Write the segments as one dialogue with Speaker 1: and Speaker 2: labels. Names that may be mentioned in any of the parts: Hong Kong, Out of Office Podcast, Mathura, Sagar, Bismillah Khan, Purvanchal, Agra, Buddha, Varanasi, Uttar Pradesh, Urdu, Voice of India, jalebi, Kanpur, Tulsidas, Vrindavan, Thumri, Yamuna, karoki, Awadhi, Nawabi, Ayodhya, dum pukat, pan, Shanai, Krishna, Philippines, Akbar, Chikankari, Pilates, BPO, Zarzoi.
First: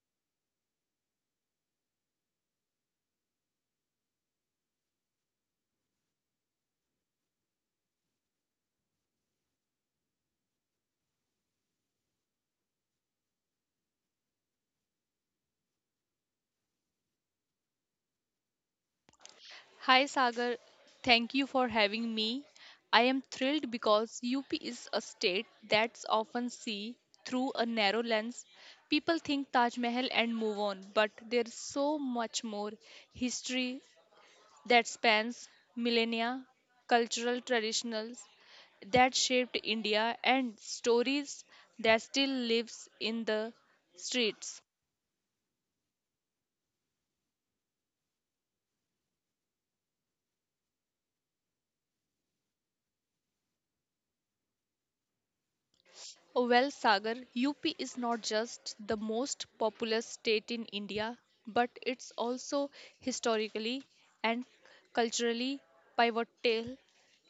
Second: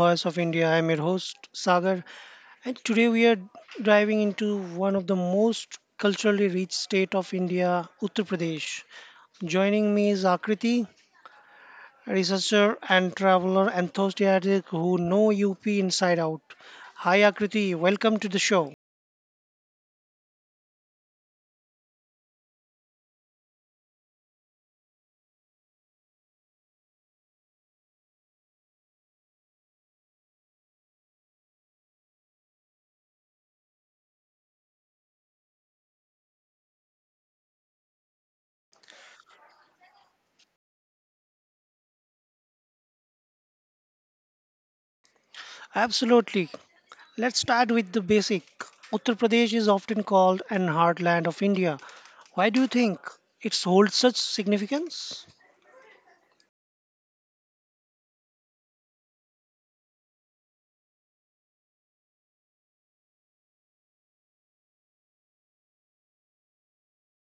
Speaker 1: Voice of India. I'm your host Sagar, and today we are diving into one of the most culturally rich state of India, Uttar Pradesh. Joining me is Akriti, a researcher and traveler enthusiastic who know UP inside out. Hi Akriti, welcome to the show.
Speaker 2: Hi Sagar, thank you for having me. I am thrilled because UP is a state that's often seen through a narrow lens. People think Taj Mahal and move on, but there's so much more history that spans millennia, cultural traditions that shaped India, and stories that still lives in the streets.
Speaker 1: Absolutely. Let's start with the basic. Uttar Pradesh is often called an heartland of India. Why do you think it holds such significance?
Speaker 2: Well, Sagar, UP is not just the most populous state in India, but it's also historically and culturally pivotal.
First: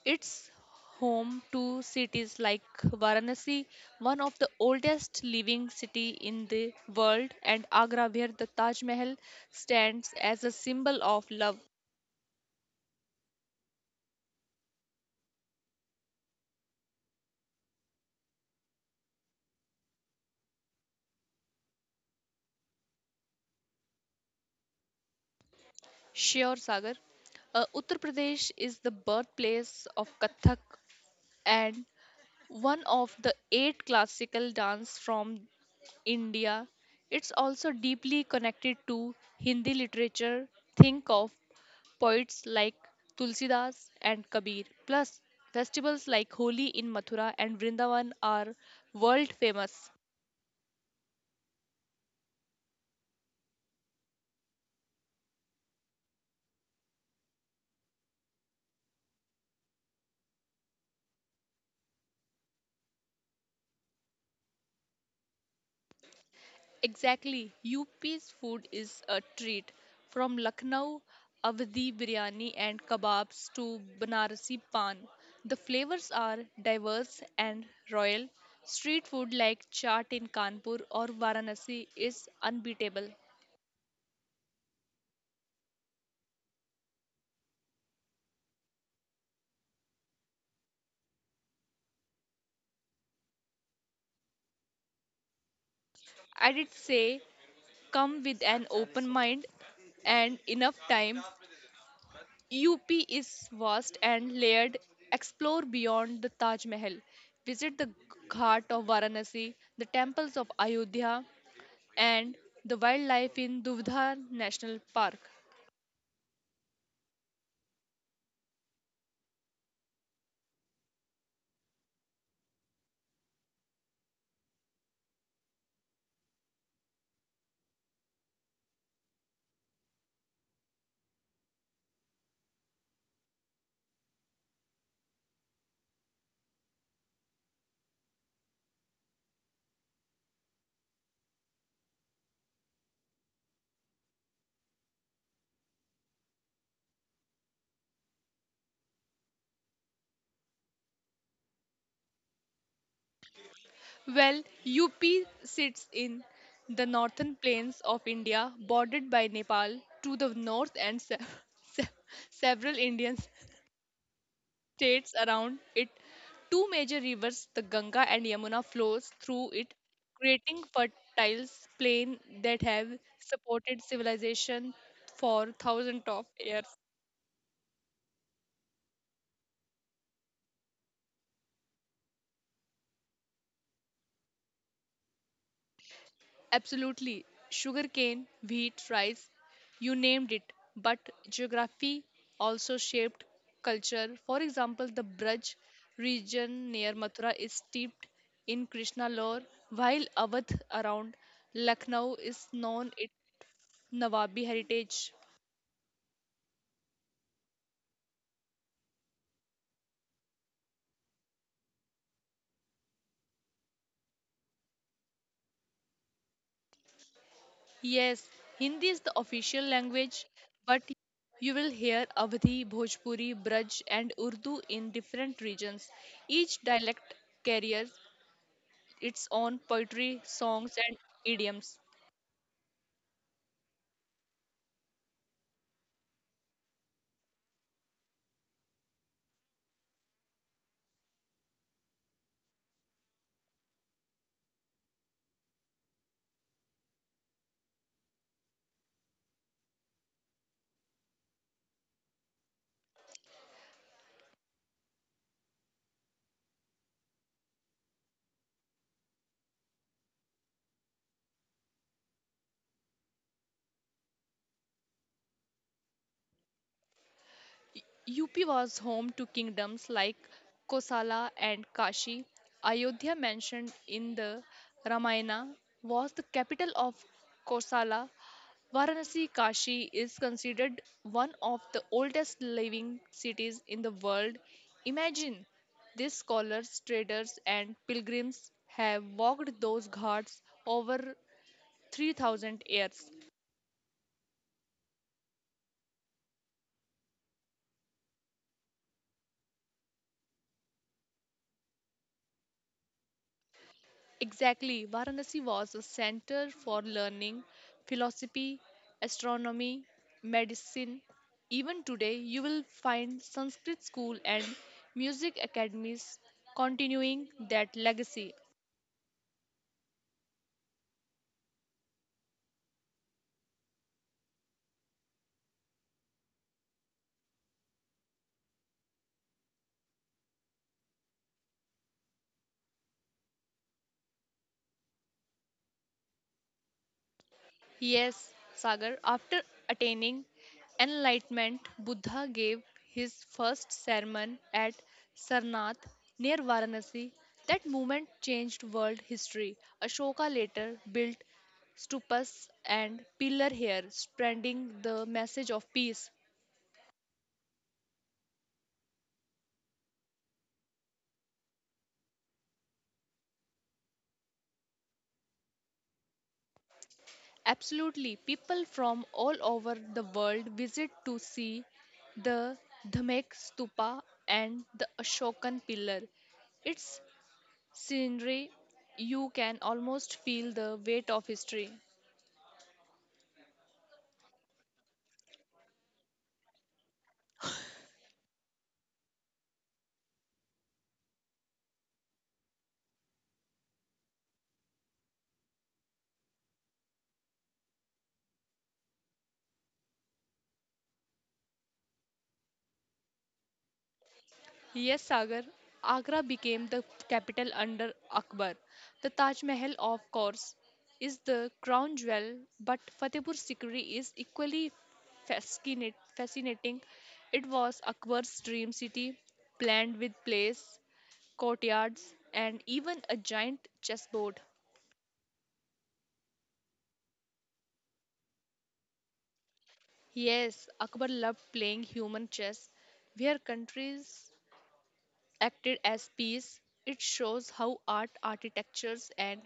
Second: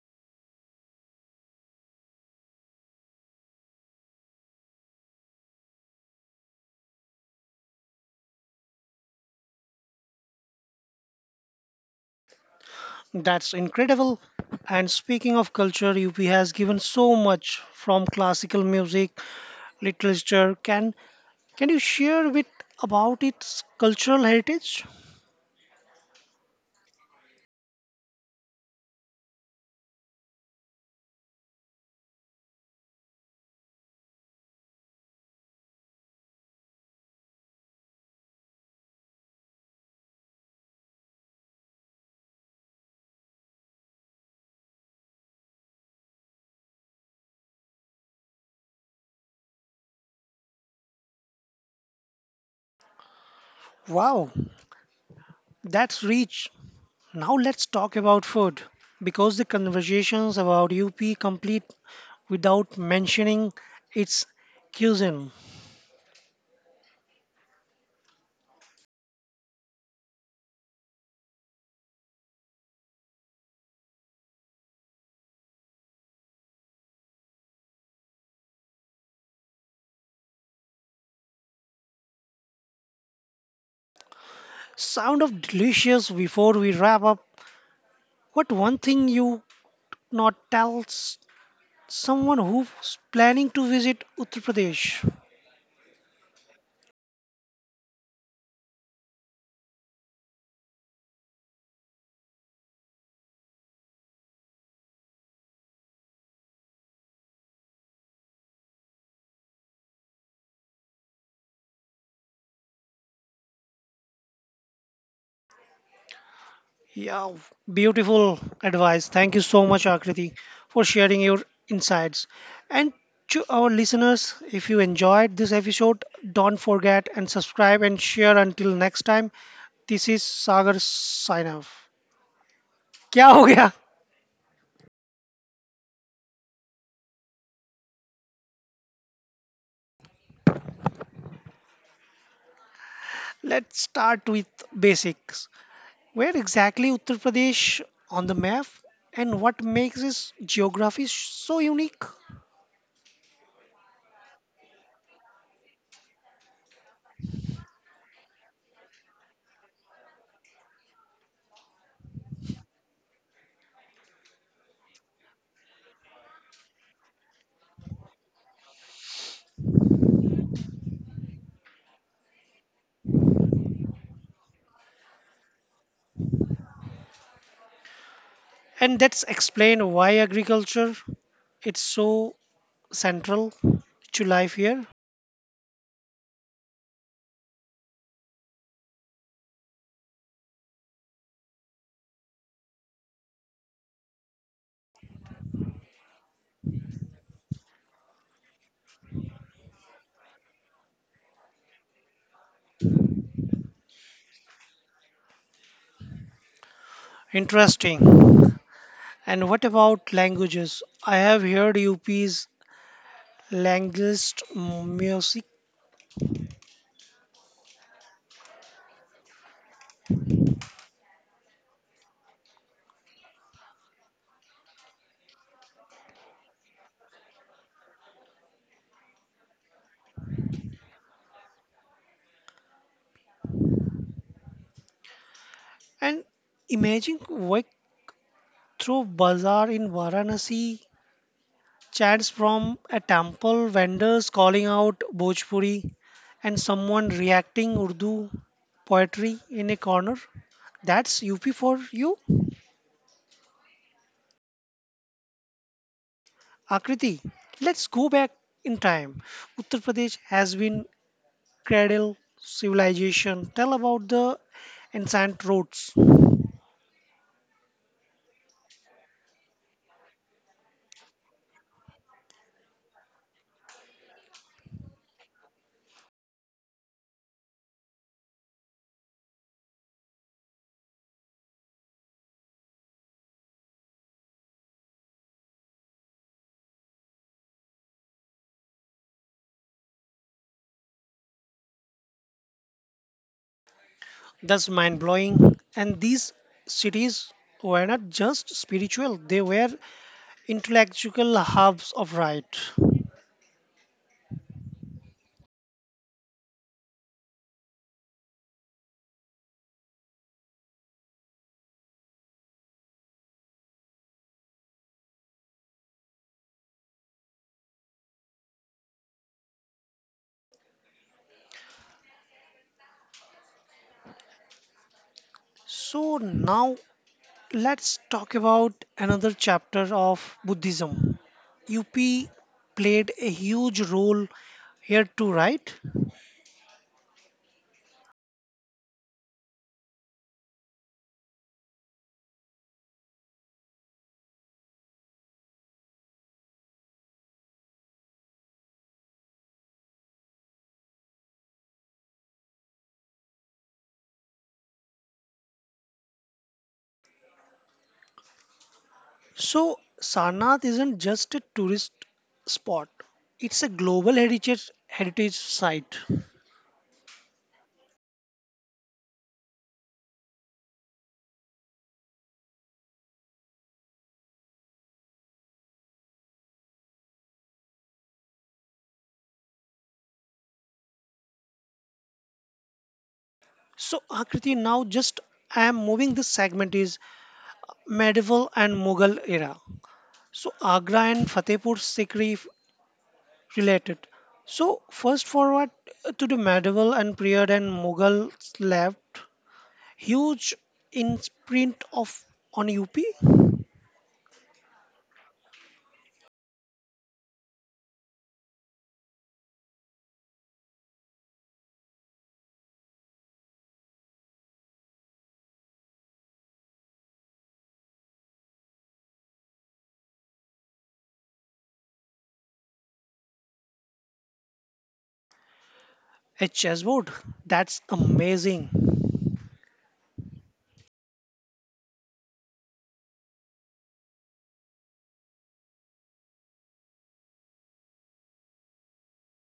Speaker 2: It's home to cities like Varanasi, one of the oldest living city in the world, and Agra, where the Taj Mahal stands as a symbol of love.
Speaker 1: That's incredible. And speaking of culture, UP has given so much from classical music, literature. Can you share a bit about its cultural heritage?
Speaker 2: Sure, Sagar. Uttar Pradesh is the birthplace of Kathak and one of the eight classical dance from India. It's also deeply connected to Hindi literature. Think of poets like Tulsidas and Kabir. Plus, festivals like Holi in Mathura and Vrindavan are world famous.
Speaker 1: Wow, that's rich. Now let's talk about food because the conversations about UP complete without mentioning its cuisine.
Speaker 2: Exactly. UP's food is a treat. From Lucknow Awadhi biryani and kebabs to Banarasi pan. The flavors are diverse and royal. Street food like chaat in Kanpur or Varanasi is unbeatable.
Speaker 1: Sound of delicious before we wrap up. What one thing you not tell?s Someone who's planning to visit Uttar Pradesh.
Speaker 2: I'd say come with an open mind and enough time. UP is vast and layered. Explore beyond the Taj Mahal. Visit the Ghat of Varanasi, the temples of Ayodhya, and the wildlife in Duvdhan National Park.
Speaker 1: Yeah, beautiful advice. Thank you so much, Akriti, for sharing your insights. And to our listeners, if you enjoyed this episode, don't forget and subscribe and share until next time. This is Sagar sign off. क्या हो गया? Let's start with basics. Where exactly Uttar Pradesh on the map and what makes its geography so unique?
Speaker 2: Well, UP sits in the northern plains of India, bordered by Nepal to the north and se- se- several Indians states around it. Two major rivers, the Ganga and Yamuna, flows through it, creating fertile plains that have supported civilization for thousands of years.
Speaker 1: And that's explain why agriculture it's so central to life here.
Speaker 2: Absolutely. Sugarcane, wheat, rice, you named it. But geography also shaped culture. For example, the Braj region near Mathura is steeped in Krishna lore, while Awadh around Lucknow is known it Nawabi heritage.
Speaker 1: Interesting. And what about languages? I have heard UP's language music
Speaker 2: Yes, Hindi is the official language, but you will hear Avadhi, Bhojpuri, Braj, and Urdu in different regions. Each dialect carries its own poetry, songs, and idioms.
Speaker 1: and imagine walk through bazaar in Varanasi, chants from a temple, vendors calling out Bhojpuri, and someone reacting Urdu poetry in a corner. That's UP for you? Akriti, let's go back in time. Uttar Pradesh has been cradle civilization. Tell about the ancient roads.
Speaker 2: UP was home to kingdoms like Kosala and Kashi. Ayodhya, mentioned in the Ramayana, was the capital of Kosala. Varanasi Kashi is considered one of the oldest living cities in the world. Imagine these scholars, traders, and pilgrims have walked those ghats over 3000 years.
Speaker 1: That's mind blowing. And these cities were not just spiritual; they were intellectual hubs of right.
Speaker 2: Exactly, Varanasi was a center for learning, philosophy, astronomy, medicine. Even today, you will find Sanskrit school and music academies continuing that legacy.
Speaker 1: So now let's talk about another chapter of Buddhism. UP played a huge role here too, right?
Speaker 2: Yes, Sagar, after attaining enlightenment, Buddha gave his first sermon at Sarnath near Varanasi. That movement changed world history. Ashoka later built stupas and pillar here, spreading the message of peace.
Speaker 1: So, Sarnath isn't just a tourist spot, it's a global heritage, heritage site.
Speaker 2: Absolutely, people from all over the world visit to see the Dhamek Stupa and the Ashokan pillar. It's scenery, you can almost feel the weight of history.
Speaker 1: So, Akriti, now just I am moving this segment is medieval and Mughal era. So, Agra and Fatehpur Sikri f- related. So, first forward to the medieval and period and Mughal left huge in print of on UP.
Speaker 2: Yes, Sagar, Agra became the capital under Akbar. The Taj Mahal, of course, is the crown jewel, but Fatehpur Sikri is equally fascinating. It was Akbar's dream city, planned with place, courtyards, and even a giant chessboard.
Speaker 1: A chessboard. That's amazing.
Speaker 2: Yes, Akbar loved playing human chess, where countries acted as piece. It shows how art, architectures, and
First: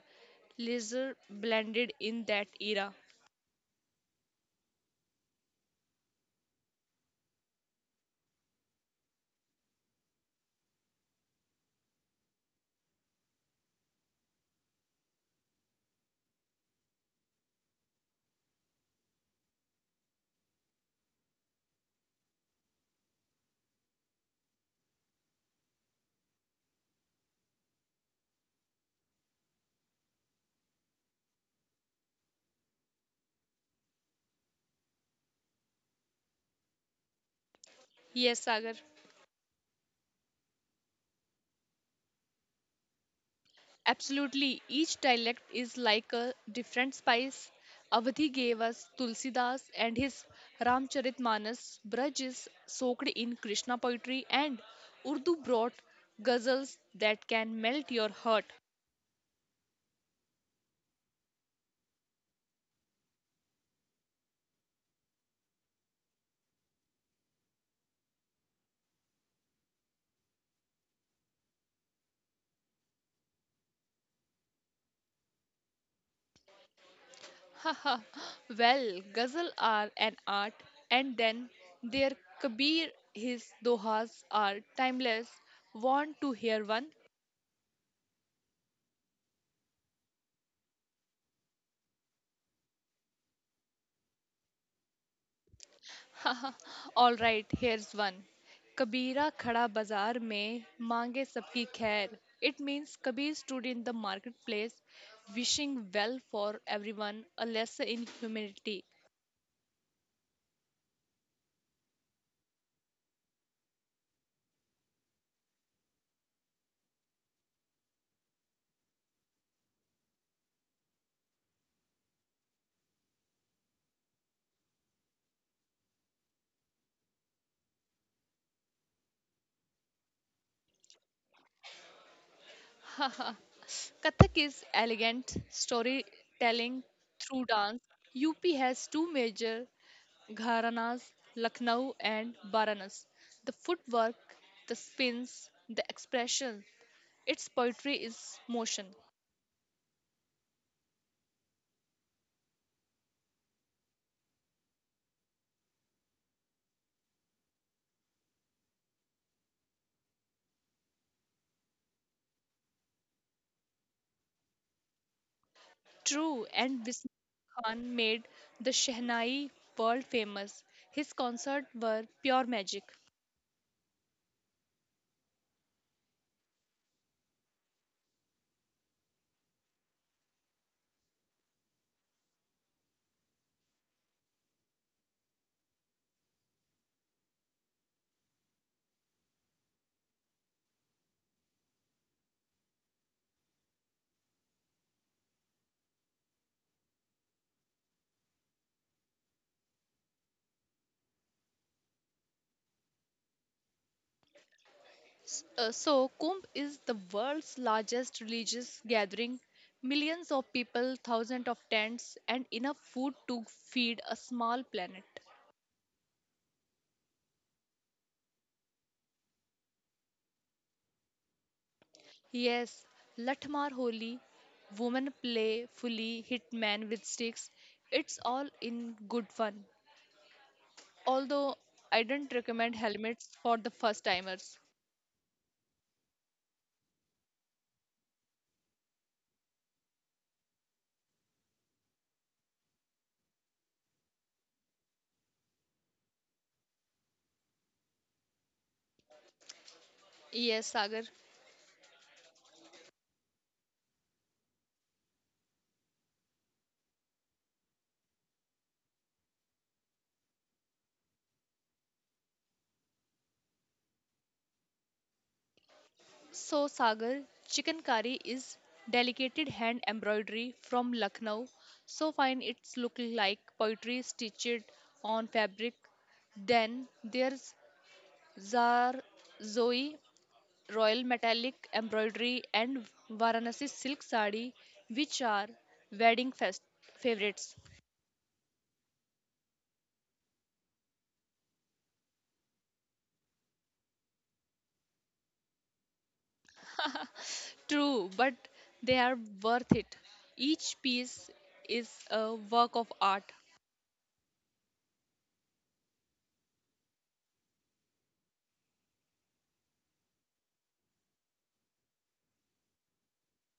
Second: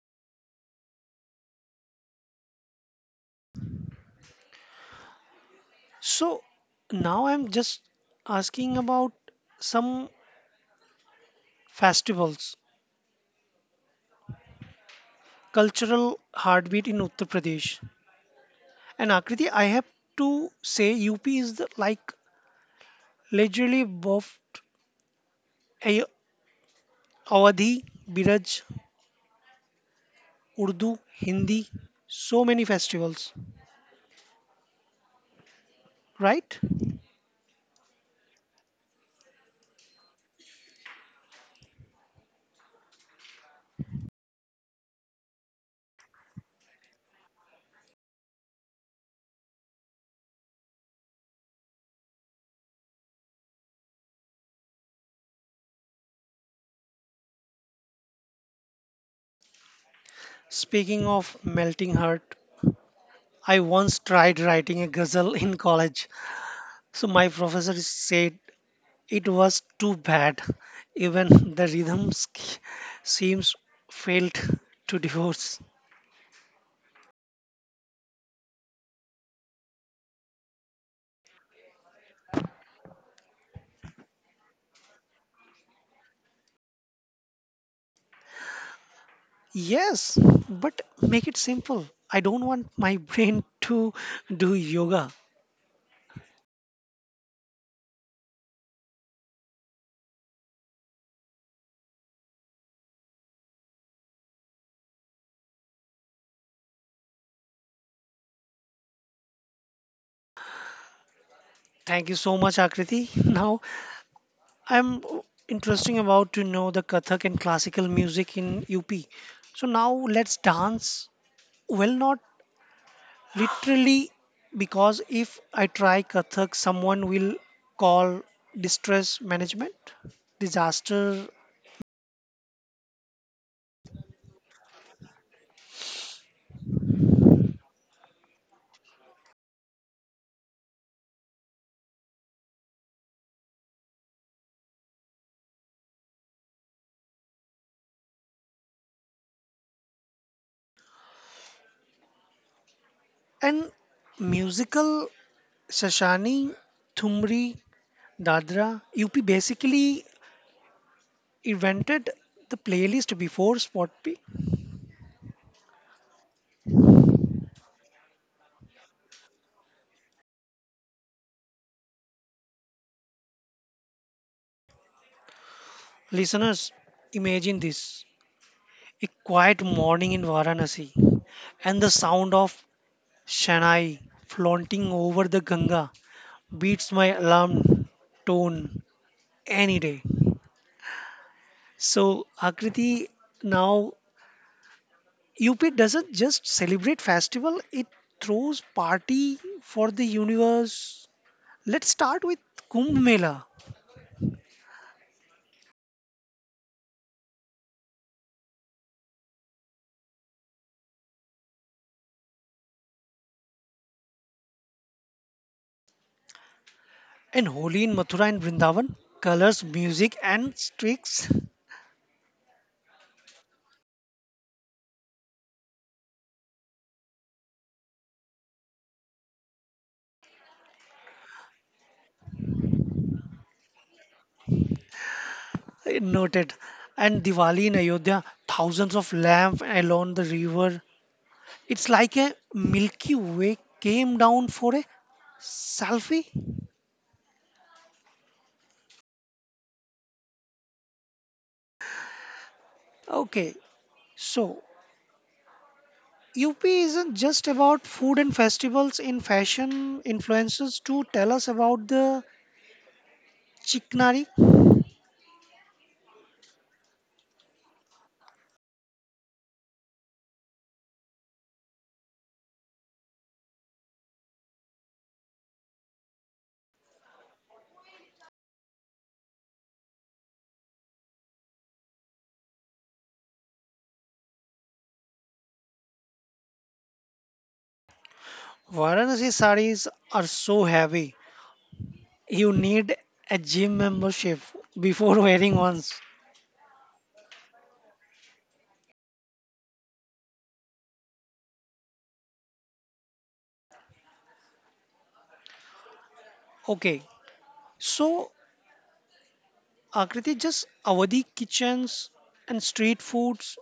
Speaker 2: leisure blended in that era.
Speaker 1: So now I'm just asking about some festivals, cultural heartbeat in Uttar Pradesh. And Akriti, I have to say UP is the, like literally buffed A- Awadhi, Biraj, Urdu, Hindi, so many festivals, right?
Speaker 2: Yes, Sagar. Absolutely. Each dialect is like a different spice. Avadhi gave us Tulsidas and his Ramcharitmanas. Braj is soaked in Krishna poetry, and Urdu brought ghazals that can melt your heart.
Speaker 1: Speaking of melting heart, I once tried writing a ghazal in college. So my professor said it was too bad. Even the rhythm sk- seems failed to divorce.
Speaker 2: Haha, well, ghazal are an art, and then their Kabir, his dohas are timeless. Want to hear one?
Speaker 1: Yes, but make it simple. I don't want my brain to do yoga.
Speaker 2: Haha, all right, here's one. Kabira khada bazaar mein mange sabki khair. It means Kabir stood in the marketplace wishing well for everyone, a lesson in humility.
Speaker 1: Thank you so much, Akriti. Now, I'm interesting about to know the Kathak and classical music in UP. So now let's dance. Well, not literally, because if I try Kathak, someone will call distress management, disaster,
Speaker 2: Kathak is elegant storytelling through dance. UP has two major gharanas, Lucknow and Varanasi. The footwork, the spins, the expression, its poetry is motion.
Speaker 1: and musical Shashani, Thumri, Dadra. UP basically invented the playlist before Spotify.
Speaker 2: True, and Bismillah Khan made the Shehnai world famous. His concerts were pure magic.
Speaker 1: Listeners, imagine this a quiet morning in Varanasi, and the sound of Shanai flaunting over the Ganga beats my alarm tone any day. So Akriti, now UP doesn't just celebrate festival; it throws party for the universe. Let's start with Kumbh Mela
Speaker 2: So, Kumbh is the world's largest religious gathering. Millions of people, thousands of tents, and enough food to feed a small planet.
Speaker 1: and Holi in Mathura and Vrindavan. Colors, music, and streaks
Speaker 2: Yes, Latmar Holi, women play fully hit man with sticks. It's all in good fun. Although I don't recommend helmets for the first timers.
Speaker 1: noted. And Diwali in Ayodhya, thousands of lamps along the river. It's like a Milky Way came down for a selfie.
Speaker 2: Yes, Sagar.
Speaker 1: Okay, so UP isn't just about food and festivals in fashion influencers too. Tell us about the Chiknari.
Speaker 2: So, Sagar, chicken curry is delicate hand embroidery from Lucknow. So fine, it's look like poetry stitched on fabric. Then there's Zarzoi royal metallic embroidery and Varanasi silk sari, which are wedding fest favorites.
Speaker 1: Varanasi saris are so heavy. You need a gym membership before wearing ones.
Speaker 2: True, but they are worth it. Each piece is a work of art.
Speaker 1: Okay, so Akriti just Awadhi kitchens and street foods.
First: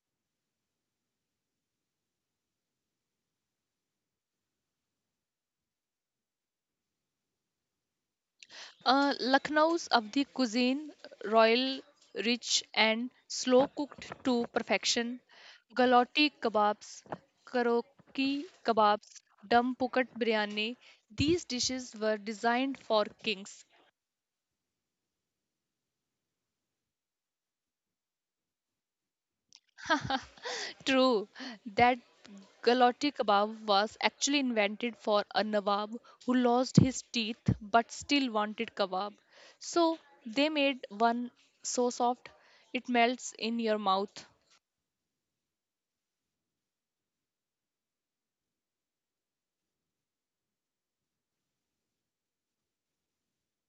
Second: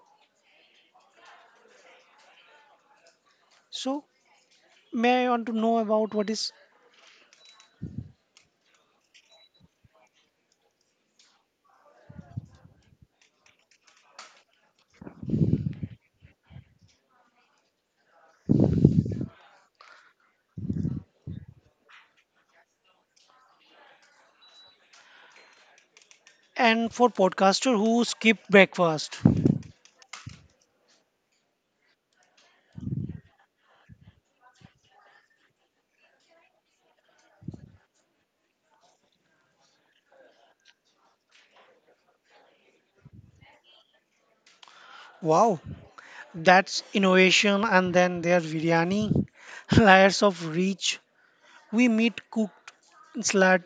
Speaker 1: So may I want to know about what is
Speaker 2: Lucknow's Abdi cuisine, royal, rich, and slow cooked to perfection. Galati kebabs, karoki kebabs, dum pukat biryani. These dishes were designed for kings.
Speaker 1: and for podcaster who skip breakfast.
Speaker 2: True, that galati kebab was actually invented for a nawab who lost his teeth but still wanted kebab. So they made one so soft it melts in your mouth.
Speaker 1: Wow, that's innovation, and then there biryani, layers of reach. We meet cooked slat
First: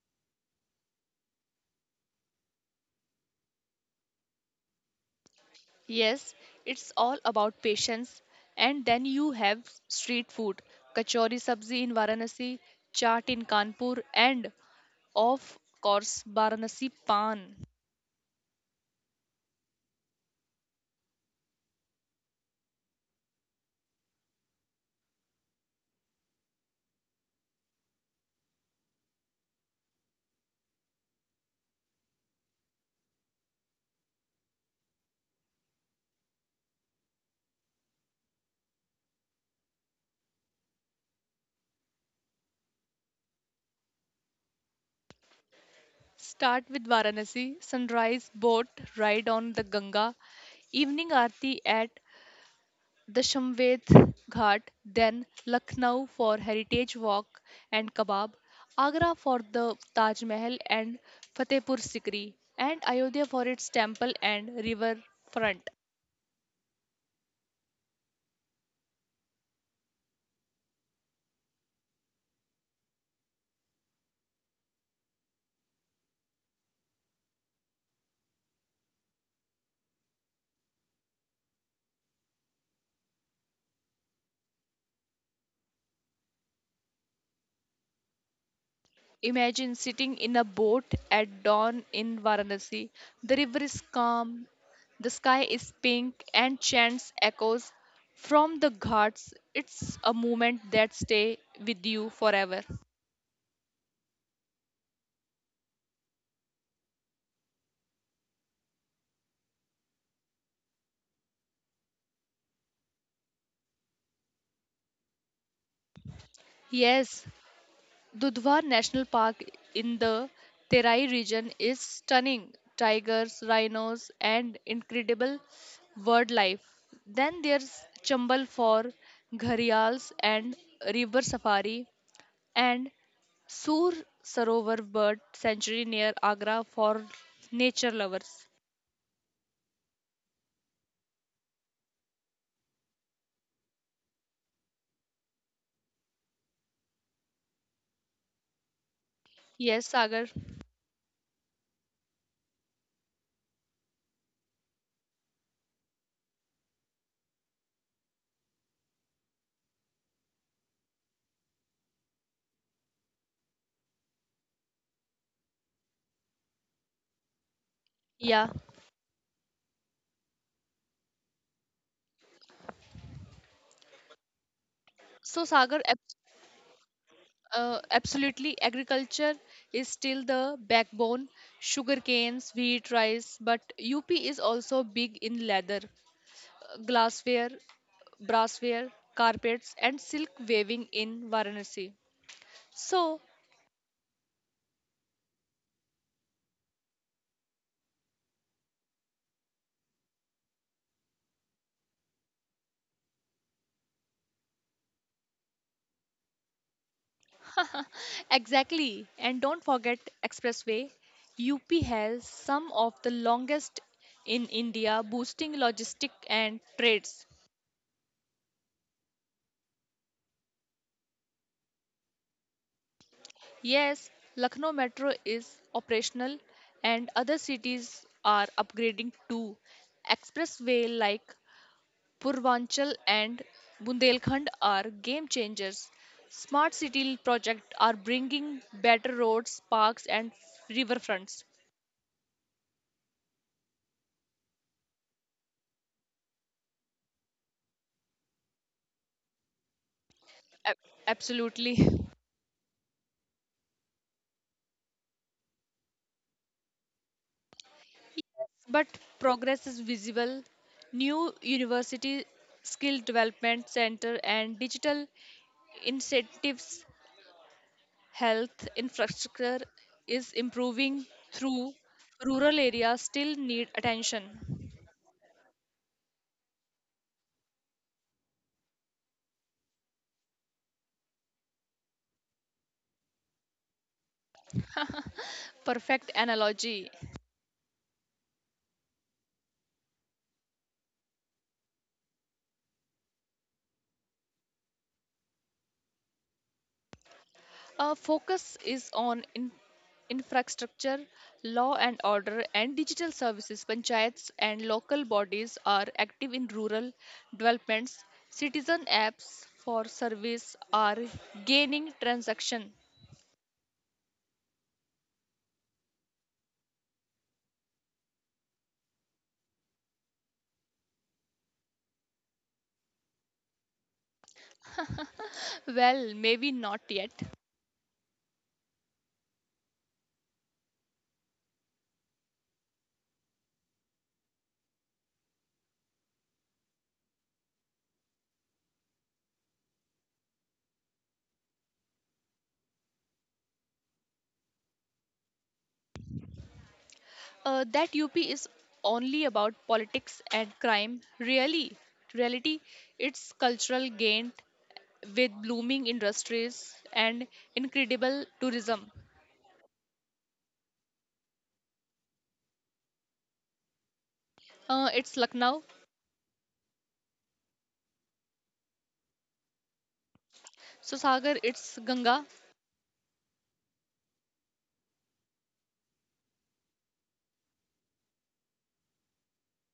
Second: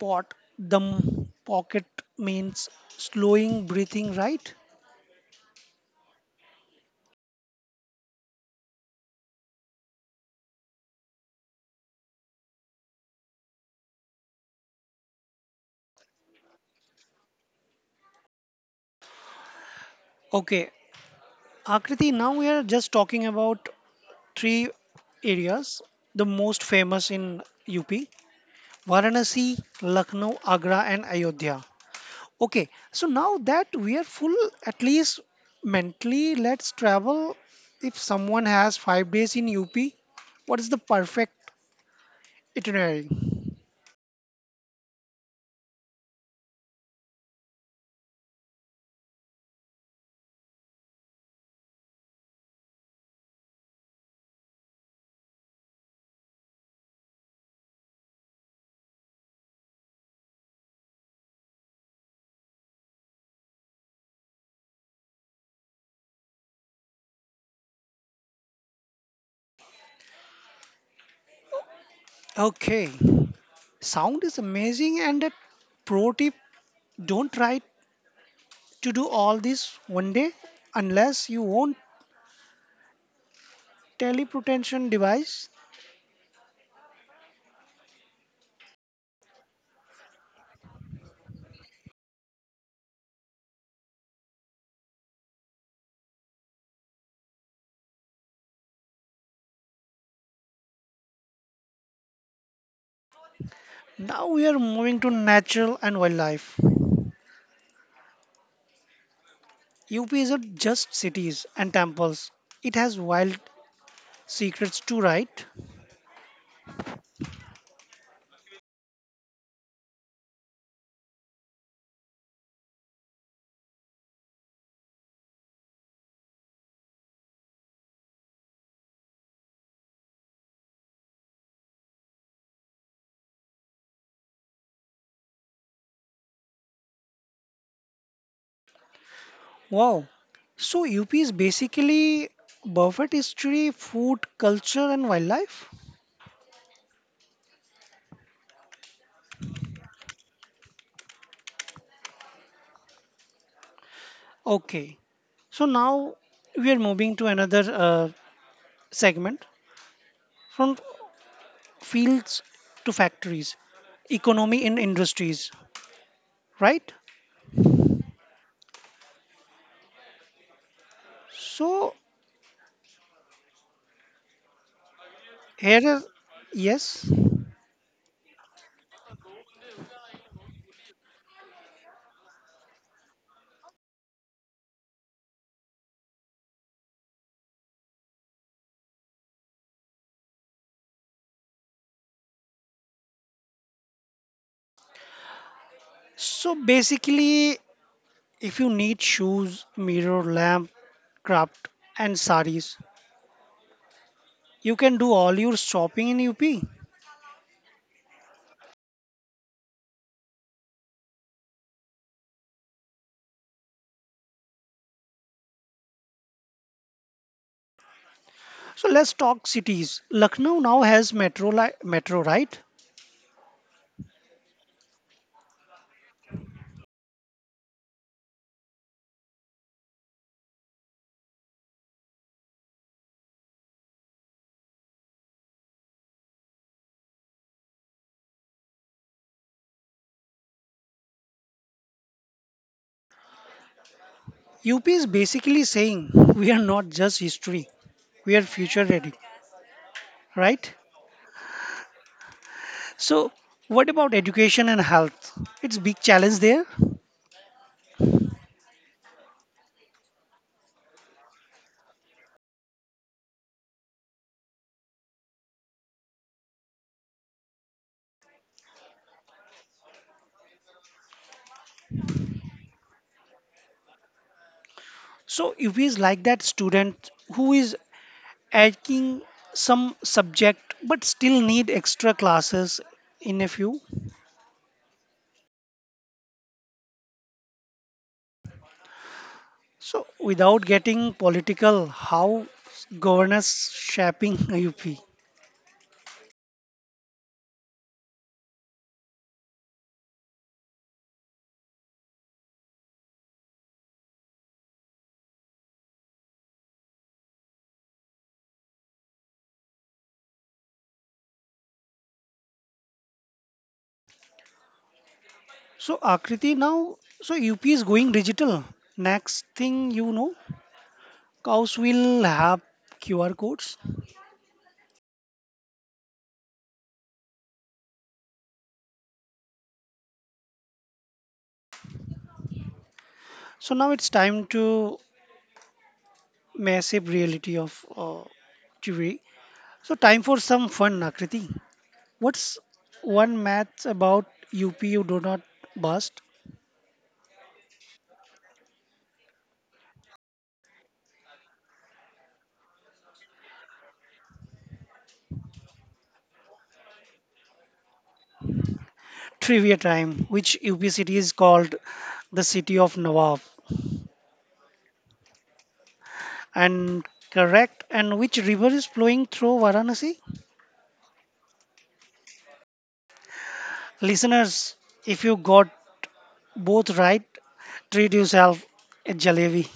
Speaker 1: pot, dum pocket means slowing breathing, right?
Speaker 2: Yes, it's all about patience. And then you have street food, kachori sabzi in Varanasi, chaat in Kanpur, and of course Varanasi pan.
Speaker 1: Okay, Akriti, now we are just talking about three areas, the most famous in UP Varanasi, Lucknow, Agra, and Ayodhya. Okay, so now that we are full, at least mentally, let's travel. If someone has 5 days in UP, what is the perfect itinerary?
Speaker 2: Start with Varanasi sunrise boat ride on the Ganga, evening aarti at The Dashamved Ghat, then Lucknow for Heritage Walk and Kebab, Agra for the Taj Mahal and Fatehpur Sikri, and Ayodhya for its temple and river front.
Speaker 1: Okay, sound is amazing. And a pro tip don't try to do all this one day unless you own teleportation device.
Speaker 2: Imagine sitting in a boat at dawn in Varanasi. The river is calm, the sky is pink, and chants echoes from the ghats. It's a moment that stay with you forever.
Speaker 1: Now we are moving to natural and wildlife. UP isn't just cities and temples, it has wild secrets too, right?
Speaker 2: Yes, Dudhwa National Park in the Terai region is stunning. Tigers, rhinos, and incredible wildlife. Then there's Chambal for gharials and river safari, and Sur Sarovar Bird Sanctuary near Agra for nature lovers.
Speaker 1: Wow. So UP is basically buffet history, food, culture, and wildlife.
Speaker 2: Yes, Sagar.
Speaker 1: Okay. So now we are moving to another segment from fields to factories, economy and industries, right?
Speaker 2: Yeah.
Speaker 1: So
Speaker 2: So,
Speaker 1: here
Speaker 2: Sagar,
Speaker 1: is yes.
Speaker 2: Absolutely, agriculture is still the backbone. Sugar canes, wheat, rice, but UP is also big in leather, glassware, brassware, carpets, and silk weaving in Varanasi. So,
Speaker 1: So basically, if you need shoes, mirror, lamp, craft, and saris, you can do all your shopping in UP.
Speaker 2: exactly, and don't forget expressway. UP has some of the longest in India, boosting logistic and trades.
Speaker 1: So let's talk cities. Lucknow now has metro, li- metro right?
Speaker 2: Yes, Lucknow Metro is operational and other cities are upgrading too. Expressway like Purvanchal and Bundelkhand are game changers. Smart city project are bringing better roads, parks and riverfronts.
Speaker 1: UP is basically saying we are not just history, we are future ready, right?
Speaker 2: A- absolutely.
Speaker 1: So what about education and health? It's big challenge there.
Speaker 2: Yes, but progress is visible. New university skill development center and digital incentives health infrastructure is improving through rural areas still need attention
Speaker 1: So UP is like that student who is taking some subject but still need extra classes in a few.
Speaker 2: perfect analogy.
Speaker 1: So without getting political, how governance shaping UP?
Speaker 2: A focus is on infrastructure law and order and digital services panchayats and local bodies are active in rural developments citizen apps for service are gaining transaction.
Speaker 1: So Akriti now, so UP is going digital. Next thing you know, cows will have QR codes.
Speaker 2: Well, maybe not yet.
Speaker 1: So now it's time to massive reality of TV. So time for some fun, Akriti. What's one math about UP you do not bust?
Speaker 2: That UP is only about politics and crime. Really, reality, it's cultural gain with blooming industries and incredible tourism.
Speaker 1: Trivia time, which UP city is called the city of Nawab.
Speaker 2: It's Lucknow.
Speaker 1: And correct, and which river is flowing through Varanasi?
Speaker 2: So Sagar, it's Ganga.
Speaker 1: Listeners, if you got both right. Treat yourself a jalebi.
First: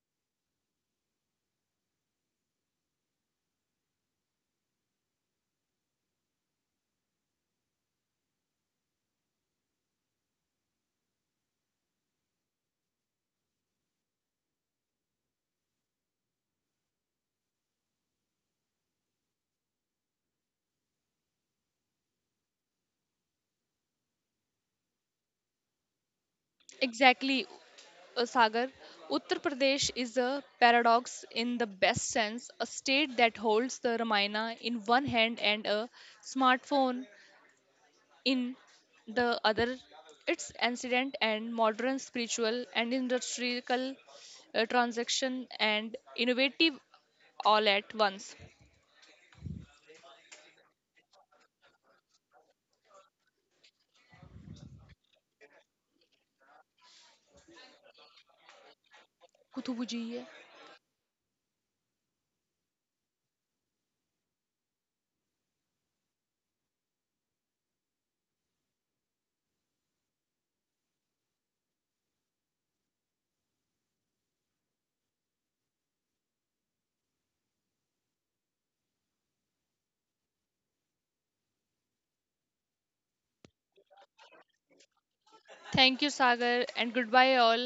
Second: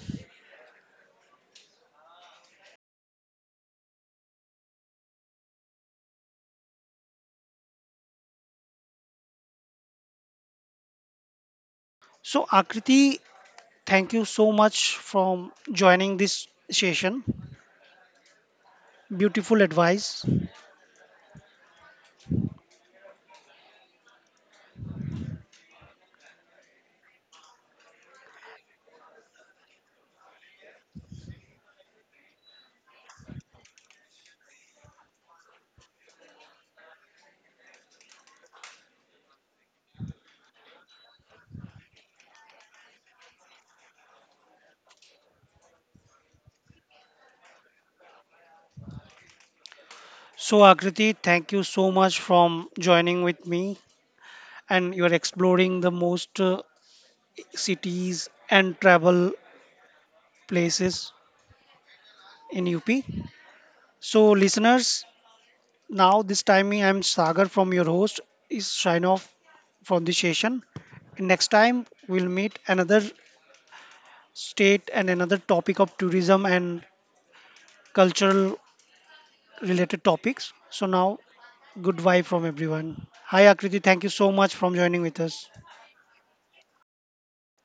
Speaker 1: So Akriti, thank you so much from joining this session. Beautiful advice.
Speaker 2: Exactly, Sagar. Uttar Pradesh is a paradox in the best sense, a state that holds the Ramayana in one hand and a smartphone in the other its ancient and modern spiritual and industrial transaction and innovative all at once.
Speaker 1: So Akriti, thank you so much from joining with me and you're exploring the most cities and travel
Speaker 2: Kutubu ji,
Speaker 1: places in UP. So listeners, now this time I'm Sagar from your host is sign off from this session. Next time we'll meet another state and another topic of tourism and cultural related topics. So now, goodbye from everyone. Hi Akriti, thank you so much for joining with us.
Speaker 2: thank you sagar and goodbye all.